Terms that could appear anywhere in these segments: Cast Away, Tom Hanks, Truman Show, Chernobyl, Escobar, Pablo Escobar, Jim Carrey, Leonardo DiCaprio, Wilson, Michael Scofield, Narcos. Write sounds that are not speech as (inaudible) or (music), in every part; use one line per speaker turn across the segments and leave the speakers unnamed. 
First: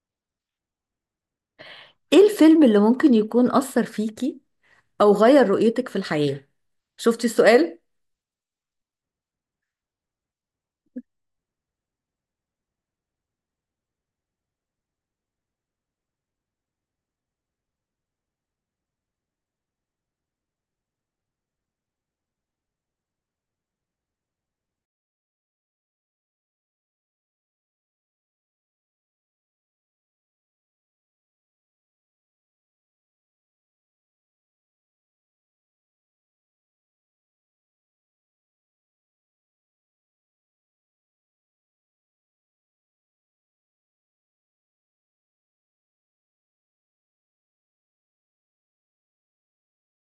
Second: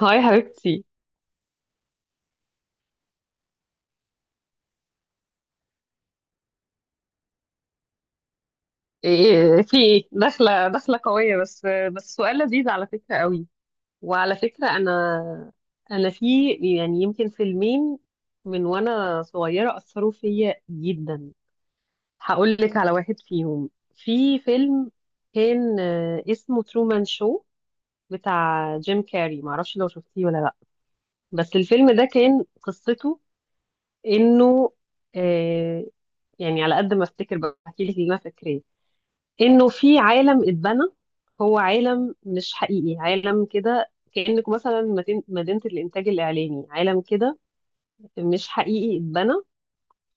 هاي حبيبتي.
ايه الفيلم اللي ممكن يكون أثر فيكي أو غير رؤيتك في الحياة؟ شفتي السؤال؟
إيه، في ايه، داخله قويه. بس سؤال لذيذ على فكره قوي. وعلى فكره انا في، يعني يمكن فيلمين من وانا صغيره اثروا فيا جدا. هقول لك على واحد فيهم. في فيلم كان، اسمه ترومان شو، بتاع جيم كاري، معرفش لو شفتيه ولا لا. بس الفيلم ده كان قصته انه، آه، يعني على قد ما افتكر بحكي لك اللي انا فاكراه، انه في عالم اتبنى. هو عالم مش حقيقي، عالم كده كأنك مثلا مدينة الإنتاج الإعلامي، عالم كده مش حقيقي اتبنى.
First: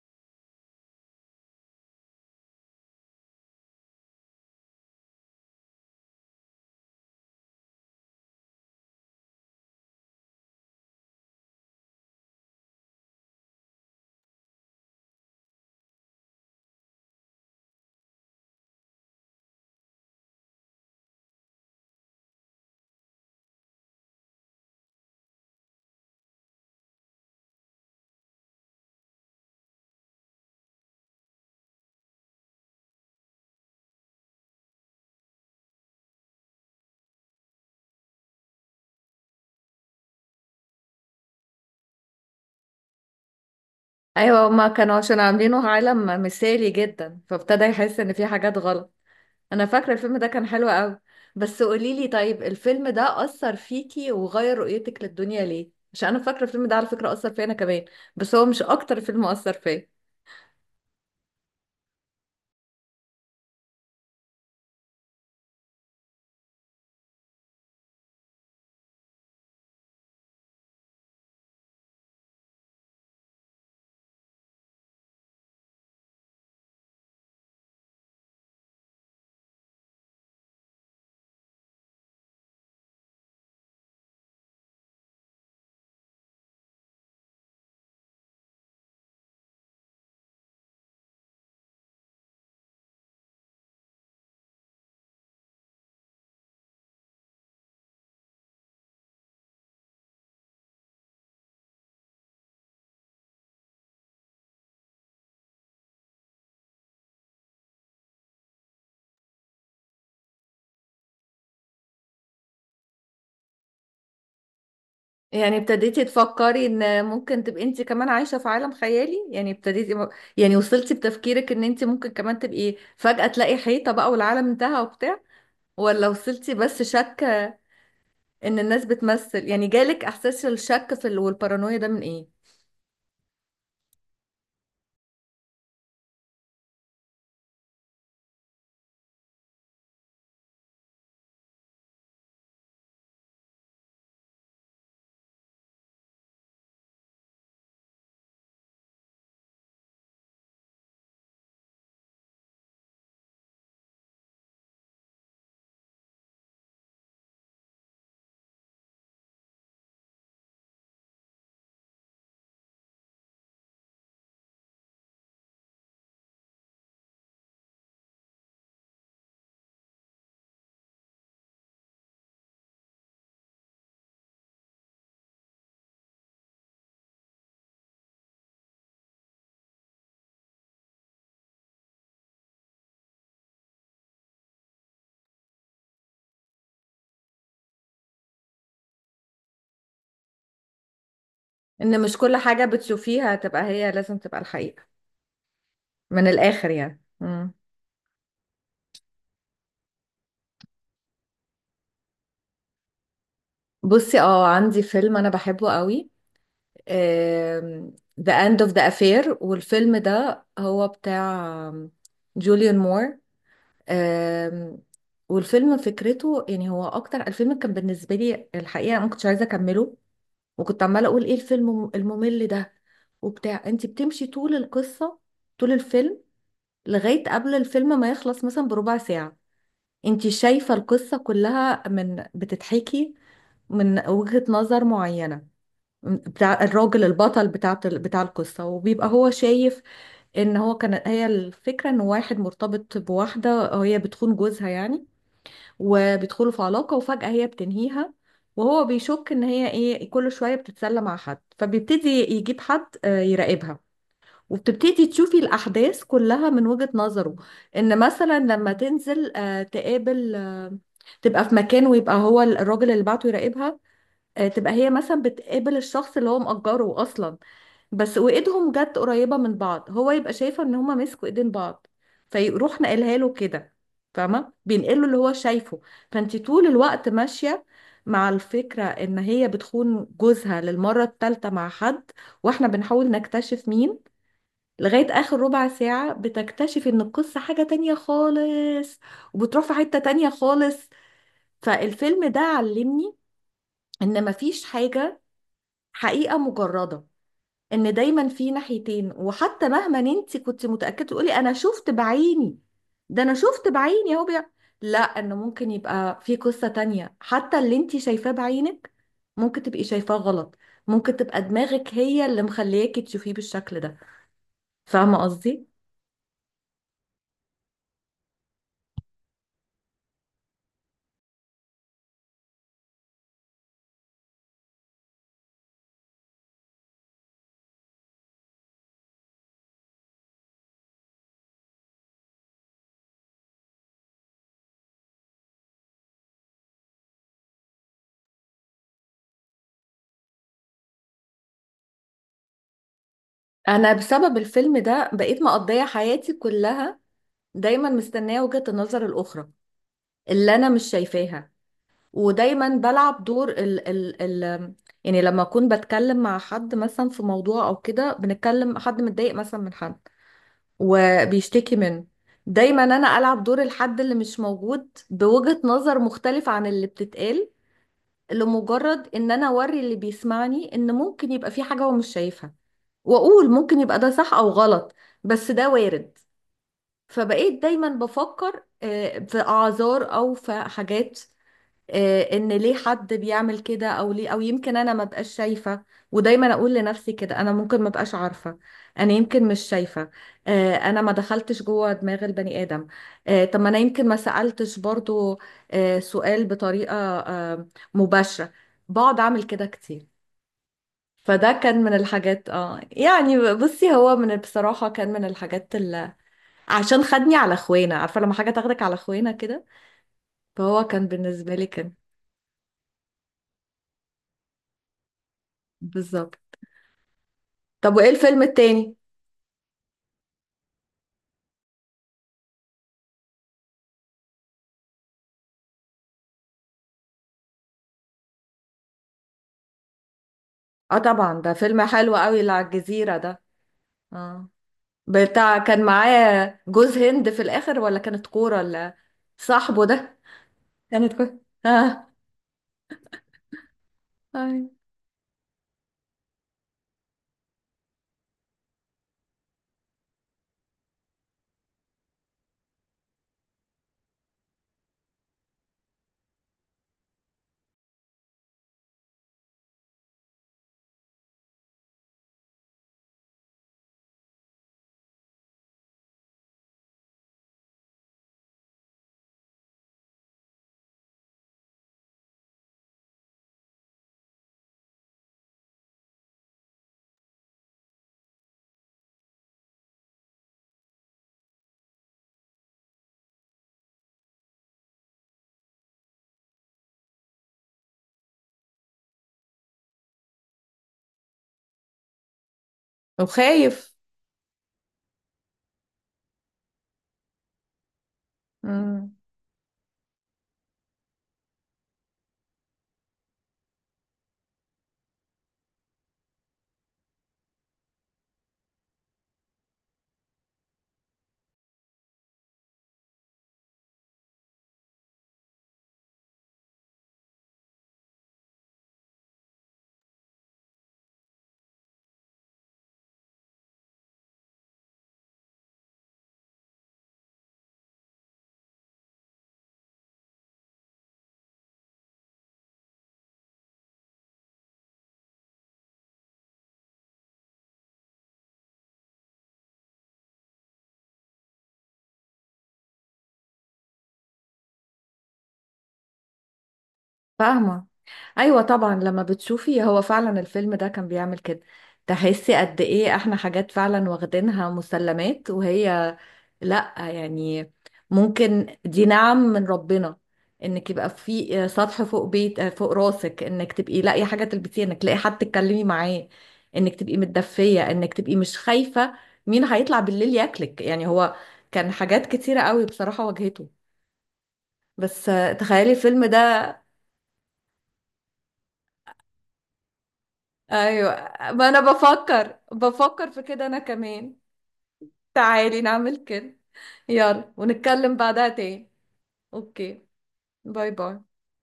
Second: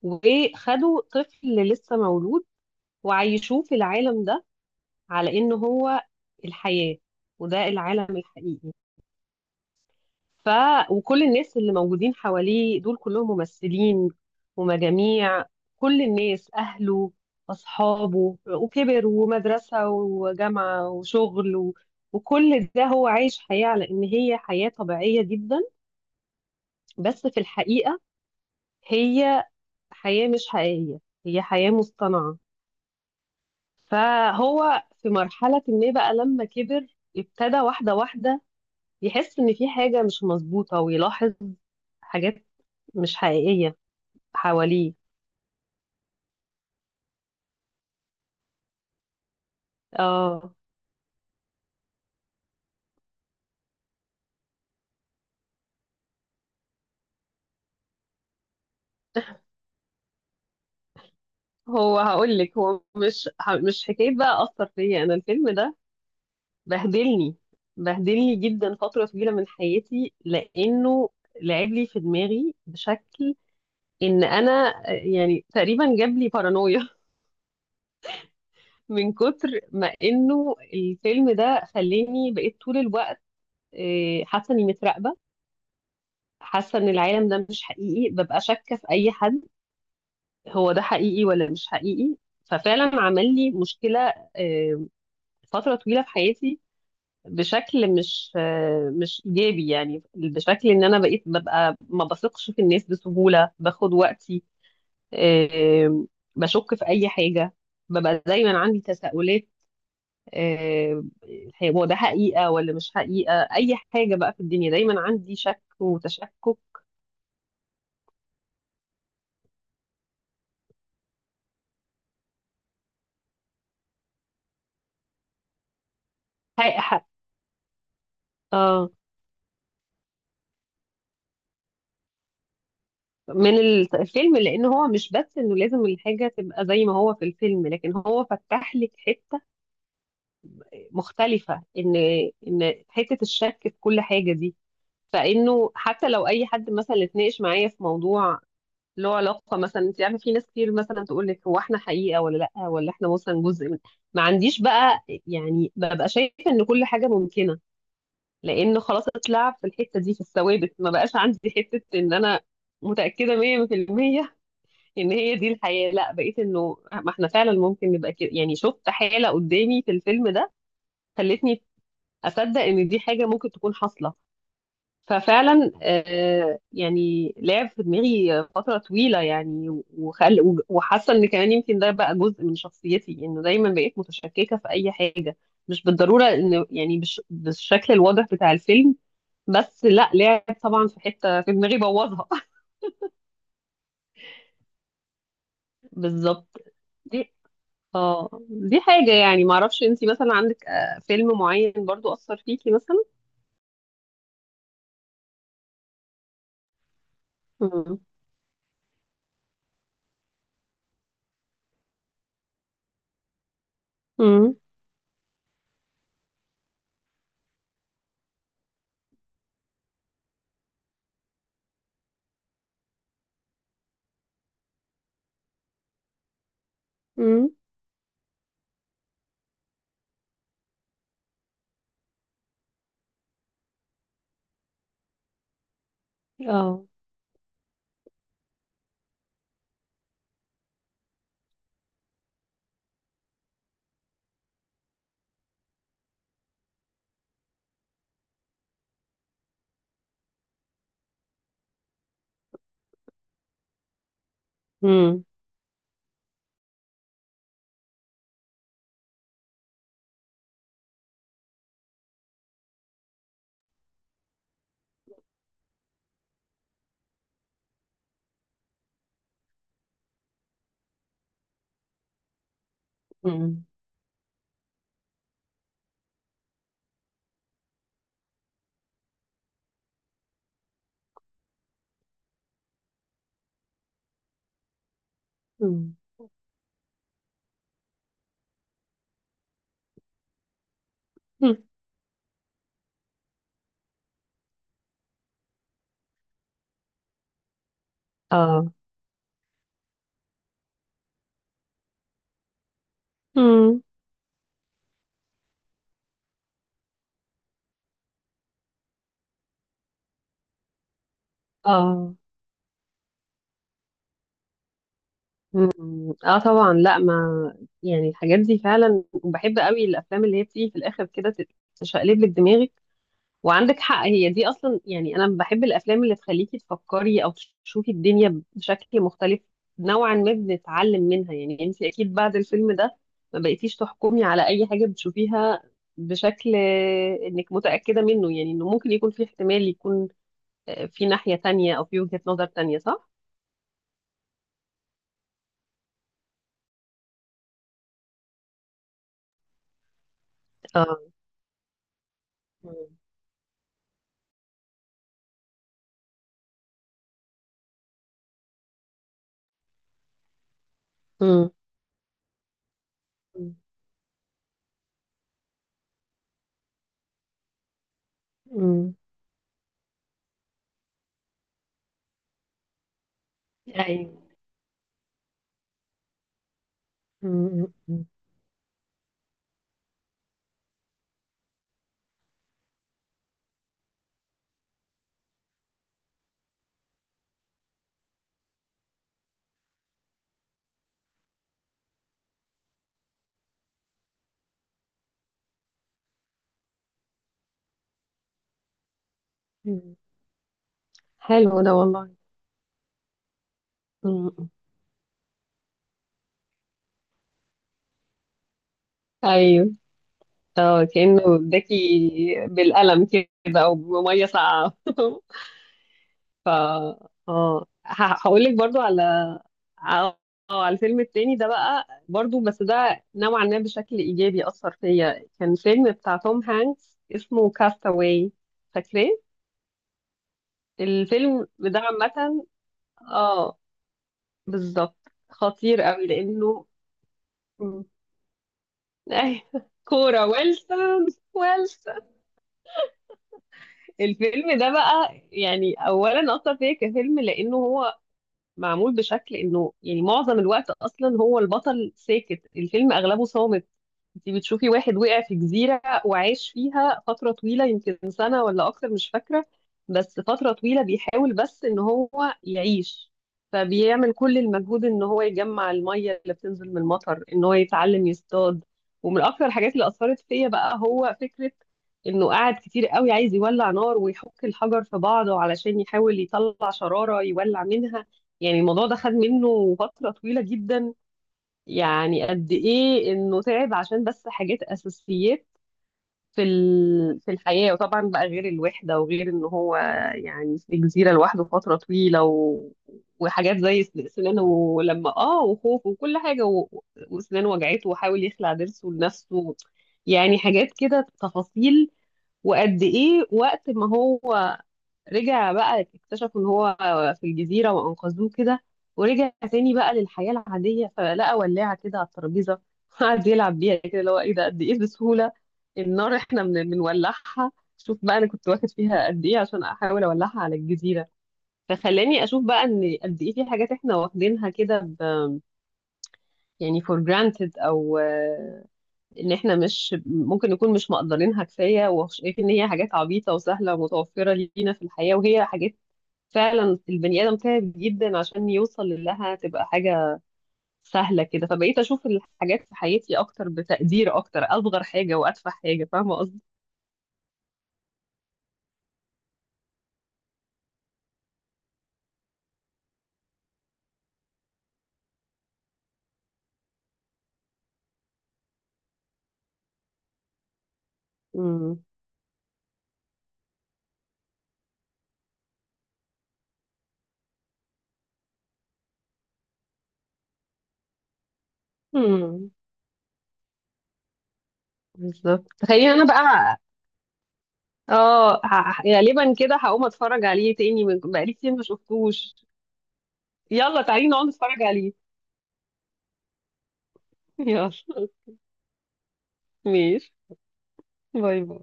وخدوا طفل لسه مولود وعيشوه في العالم ده على إن هو الحياة وده العالم الحقيقي. ف وكل الناس اللي موجودين حواليه دول كلهم ممثلين ومجاميع، كل الناس، أهله، أصحابه، وكبر، ومدرسة، وجامعة، وشغل، و... وكل ده هو عايش حياة على إن هي حياة طبيعية جدا، بس في الحقيقة هي حياة مش حقيقية، هي حياة مصطنعة. فهو في مرحلة ما بقى لما كبر، ابتدى واحدة واحدة يحس إن في حاجة مش مظبوطة، ويلاحظ حاجات مش حقيقية
أيوة، هما
حواليه.
كانوا عشان عاملينه عالم مثالي جدا فابتدى يحس إن في حاجات غلط. أنا فاكرة الفيلم ده كان
اه،
حلو أوي، بس قوليلي طيب الفيلم ده أثر فيكي وغير رؤيتك للدنيا ليه؟ عشان أنا فاكرة الفيلم ده على فكرة أثر فيا أنا كمان، بس هو مش أكتر فيلم أثر فيا.
هقول لك هو مش حكايه بقى اثر فيا، انا الفيلم ده بهدلني، بهدلني جدا فتره طويله من حياتي، لانه لعب لي في دماغي بشكل ان انا، يعني تقريبا جاب لي بارانويا (laughs) من كتر ما انه الفيلم ده خلاني بقيت طول الوقت، حاسه اني متراقبه، حاسه ان العالم ده مش حقيقي، ببقى شاكه في اي حد، هو ده حقيقي ولا مش حقيقي. ففعلا عمل لي مشكله، آه، فترة طويلة في حياتي، بشكل مش مش إيجابي، يعني بشكل إن أنا بقيت ببقى ما بثقش في الناس بسهولة، باخد وقتي، آه، بشك في أي حاجة، ببقى دايما عندي تساؤلات، آه، هو ده حقيقة ولا مش حقيقة. أي حاجة بقى في الدنيا دايما عندي
يعني
شك
ابتديتي
وتشكك.
تفكري ان ممكن تبقي انت كمان عايشة في عالم خيالي، يعني وصلتي بتفكيرك ان انت ممكن كمان تبقي فجأة تلاقي حيطة بقى والعالم انتهى وبتاع، ولا وصلتي
حق
بس
حق
شك ان الناس
آه،
بتمثل؟ يعني جالك احساس الشك في والبارانويا ده من ايه؟
من الفيلم، لأن هو مش بس إنه لازم الحاجة تبقى زي ما هو في الفيلم، لكن هو فتح لك حتة مختلفة، ان حتة الشك في كل حاجة دي. فانه حتى لو اي حد مثلا اتناقش معايا في موضوع له علاقة، مثلا انت عارفة، في ناس كتير مثلا تقول لك هو احنا حقيقة ولا لا، ولا احنا مثلا جزء من، ما عنديش بقى يعني، ببقى شايفة ان كل حاجة ممكنة. لان خلاص اتلعب في الحتة دي، في الثوابت. ما بقاش عندي حتة ان انا متأكدة 100% ان هي دي الحياة، لا بقيت انه ما احنا فعلا ممكن نبقى كده. يعني شفت حالة قدامي في الفيلم ده خلتني اصدق ان دي حاجه ممكن تكون حاصله. ففعلا يعني لعب في دماغي فتره طويله يعني. و وحاسه ان كمان يمكن ده بقى جزء من شخصيتي، انه دايما بقيت متشككه في اي حاجه، مش بالضروره ان يعني بالشكل الواضح بتاع الفيلم، بس لا، لعب طبعا في حته في دماغي،
ان مش
بوظها
كل
(laughs)
حاجة بتشوفيها تبقى هي لازم تبقى الحقيقة، من
بالظبط.
الاخر يعني.
دي، اه دي حاجه يعني. معرفش انتي مثلا عندك، فيلم معين برضو اثر فيكي مثلا.
بصي، اه، عندي فيلم انا بحبه قوي،
امم.
ذا اند اوف ذا افير. والفيلم ده هو بتاع جوليان مور. آم، والفيلم فكرته، يعني هو اكتر الفيلم كان بالنسبه لي الحقيقه ما كنتش عايزه اكمله، وكنت عماله اقول ايه الفيلم الممل ده وبتاع. انت بتمشي طول القصه، طول الفيلم، لغايه
امم.
قبل الفيلم ما يخلص مثلا بربع ساعه. انت شايفه القصه كلها من بتتحكي من وجهه نظر معينه، بتاع
اه.
الراجل البطل بتاع القصة، وبيبقى هو شايف ان هو كان، هي الفكرة ان واحد مرتبط بواحدة وهي بتخون جوزها يعني، وبيدخلوا في علاقة وفجأة هي بتنهيها، وهو بيشك ان هي ايه كل شوية بتتسلى مع حد، فبيبتدي يجيب حد يراقبها. وبتبتدي
امم.
تشوفي الأحداث كلها من وجهة نظره. إن مثلا لما تنزل تقابل تبقى في مكان ويبقى هو الراجل اللي بعته يراقبها، تبقى هي مثلا بتقابل الشخص اللي هو مأجره أصلا، بس وايدهم جت قريبة من بعض، هو يبقى شايفة ان هما مسكوا ايدين بعض، فيروح نقلها له كده. فاهمة؟ بينقله اللي هو شايفه. فانتي طول الوقت ماشية مع الفكرة ان هي بتخون جوزها للمرة الثالثة مع حد، واحنا بنحاول نكتشف مين، لغاية اخر ربع
مم.
ساعة بتكتشف ان القصة حاجة تانية خالص، وبتروح في حتة تانية خالص.
مم.
فالفيلم ده علمني ان مفيش حاجة حقيقة مجردة، ان دايما في
اه.
ناحيتين، وحتى مهما انت كنت متاكده تقولي انا شفت بعيني، ده انا شفت
مم.
بعيني اهو لا، انه ممكن يبقى في قصه تانية. حتى اللي انت شايفاه بعينك ممكن تبقي شايفاه غلط، ممكن تبقى دماغك
اه.
هي اللي مخلياكي تشوفيه بالشكل ده. فاهمه قصدي؟
مم. اه طبعا. لا، ما يعني الحاجات دي فعلا بحب قوي، الافلام اللي هي بتيجي في الاخر كده تشقلب لك دماغك. وعندك حق، هي دي اصلا. يعني انا بحب الافلام اللي تخليكي تفكري او تشوفي الدنيا بشكل مختلف، نوعا ما بنتعلم منها. يعني انت اكيد بعد الفيلم ده ما بقيتيش تحكمي على اي حاجة بتشوفيها بشكل، انك متأكدة منه. يعني انه ممكن يكون في احتمال يكون، في ناحية تانية او في وجهة نظر تانية، صح.
انا بسبب الفيلم ده بقيت مقضيه حياتي كلها دايما مستنيه وجهه النظر الاخرى اللي انا مش
اه.
شايفاها، ودايما
مم.
بلعب دور ال يعني لما اكون بتكلم مع حد مثلا في موضوع، او كده بنتكلم حد متضايق مثلا من حد
مم.
وبيشتكي منه، دايما انا العب دور الحد اللي مش موجود بوجهة نظر مختلفة عن اللي بتتقال،
مم.
لمجرد ان انا اوري اللي بيسمعني ان ممكن يبقى في حاجة هو مش شايفها، واقول ممكن يبقى ده
ايوه.
صح او غلط، بس ده وارد. فبقيت
مم.
دايما
مم.
بفكر في اعذار او في حاجات، ان ليه حد بيعمل كده او ليه، او يمكن انا ما بقاش شايفه. ودايما اقول لنفسي كده، انا ممكن ما بقاش عارفه، انا يمكن مش شايفه، انا ما دخلتش جوه دماغ البني ادم، طب ما انا يمكن ما سالتش برضو، سؤال بطريقه مباشره. بقعد اعمل كده
مم.
كتير. فده
حلو ده
كان من
والله.
الحاجات، اه يعني بصي، هو من،
مم.
بصراحه كان من الحاجات اللي عشان خدني على اخوانا. عارفه لما حاجه تاخدك على اخوانا كده؟
ايوه. اه
فهو كان
كأنه
بالنسبه لي كان
اداكي بالقلم كده او بميه ساقعه (laughs)
بالظبط.
ف اه،
طب وايه الفيلم
هقول لك برضو
التاني؟
على، اه، على الفيلم التاني ده بقى، برضو بس ده نوعا ما بشكل ايجابي اثر فيا. كان فيلم بتاع توم هانكس اسمه كاستاواي، فاكراه؟
اه طبعا،
الفيلم
ده
ده
فيلم حلو قوي،
عامة،
اللي على الجزيرة ده.
اه،
اه.
بالظبط.
بتاع
خطير
كان
قوي
معاه
لانه،
جوز هند في الاخر
مم.
ولا كانت كورة، ولا
(laughs) أيوة.
صاحبه ده؟
كوره ويلسون.
كانت كورة.
ويلسون.
اه.
الفيلم
ايوه.
ده بقى يعني اولا اثر فيا كفيلم، لانه هو معمول بشكل انه يعني معظم الوقت اصلا هو البطل ساكت، الفيلم اغلبه صامت. انت بتشوفي واحد وقع في جزيرة وعاش فيها فترة طويلة، يمكن سنة ولا اكتر مش فاكرة، بس فترة طويلة بيحاول بس ان هو يعيش. فبيعمل كل المجهود ان هو يجمع المية اللي بتنزل من المطر، ان هو يتعلم يصطاد. ومن اكتر الحاجات اللي اثرت فيا بقى هو فكرة انه قعد كتير قوي عايز يولع نار، ويحك الحجر في بعضه علشان يحاول يطلع شرارة يولع منها. يعني الموضوع ده خد منه فترة طويلة جدا. يعني قد ايه انه تعب عشان بس حاجات اساسيات في ال... في الحياة. وطبعا بقى غير الوحدة، وغير ان هو يعني في جزيرة لوحده فترة طويلة، و... وحاجات زي
وخايف.
سنانه لما اه، وخوف، وكل حاجة، و... وسنانه وجعته، وحاول يخلع ضرسه
امم.
لنفسه. يعني حاجات كده تفاصيل. وقد ايه وقت ما هو رجع بقى، اكتشفوا ان هو في الجزيرة وانقذوه كده، ورجع تاني بقى للحياة العادية، فلقى ولاعة كده على الترابيزة، (laughs) قعد يلعب بيها كده، اللي هو ايه ده، قد ايه بسهولة النار احنا بنولعها. شوف بقى انا كنت واخد فيها قد ايه عشان احاول اولعها على الجزيرة. فخلاني اشوف بقى ان قد ايه في حاجات احنا واخدينها كده يعني for granted، او ان احنا مش ممكن نكون مش مقدرينها كفايه، وشايفين ان هي حاجات عبيطه وسهله ومتوفره لينا في الحياه، وهي حاجات فعلا البني ادم تعب جدا عشان يوصل لها تبقى حاجه سهله كده. فبقيت اشوف الحاجات في حياتي اكتر، بتقدير اكتر، اصغر حاجه واتفه حاجه، فاهمه قصدي.
فاهمة. ايوه طبعا، لما بتشوفي هو فعلا الفيلم ده كان بيعمل كده، تحسي قد ايه احنا حاجات فعلا واخدينها مسلمات، وهي لا يعني، ممكن دي نعم من ربنا، انك يبقى في
امم.
سطح فوق بيت فوق راسك، انك تبقي لاقي حاجه تلبسيها، انك تلاقي حد تتكلمي معاه، انك تبقي متدفيه، انك تبقي مش خايفه مين هيطلع بالليل ياكلك. يعني هو كان حاجات
امم.
كتيره قوي بصراحه واجهته. بس
بالظبط. تخيل
تخيلي
انا
الفيلم ده.
بقى، اه، غالبا كده هقوم اتفرج عليه تاني، من
ايوه،
بقالي كتير ما
ما انا
شفتوش.
بفكر في كده انا
يلا تعالي نقعد
كمان.
نتفرج عليه.
تعالي نعمل كده،
(laughs)
يلا
يلا.
ونتكلم بعدها تاني. اوكي.
ماشي.
باي
باي
باي.
باي.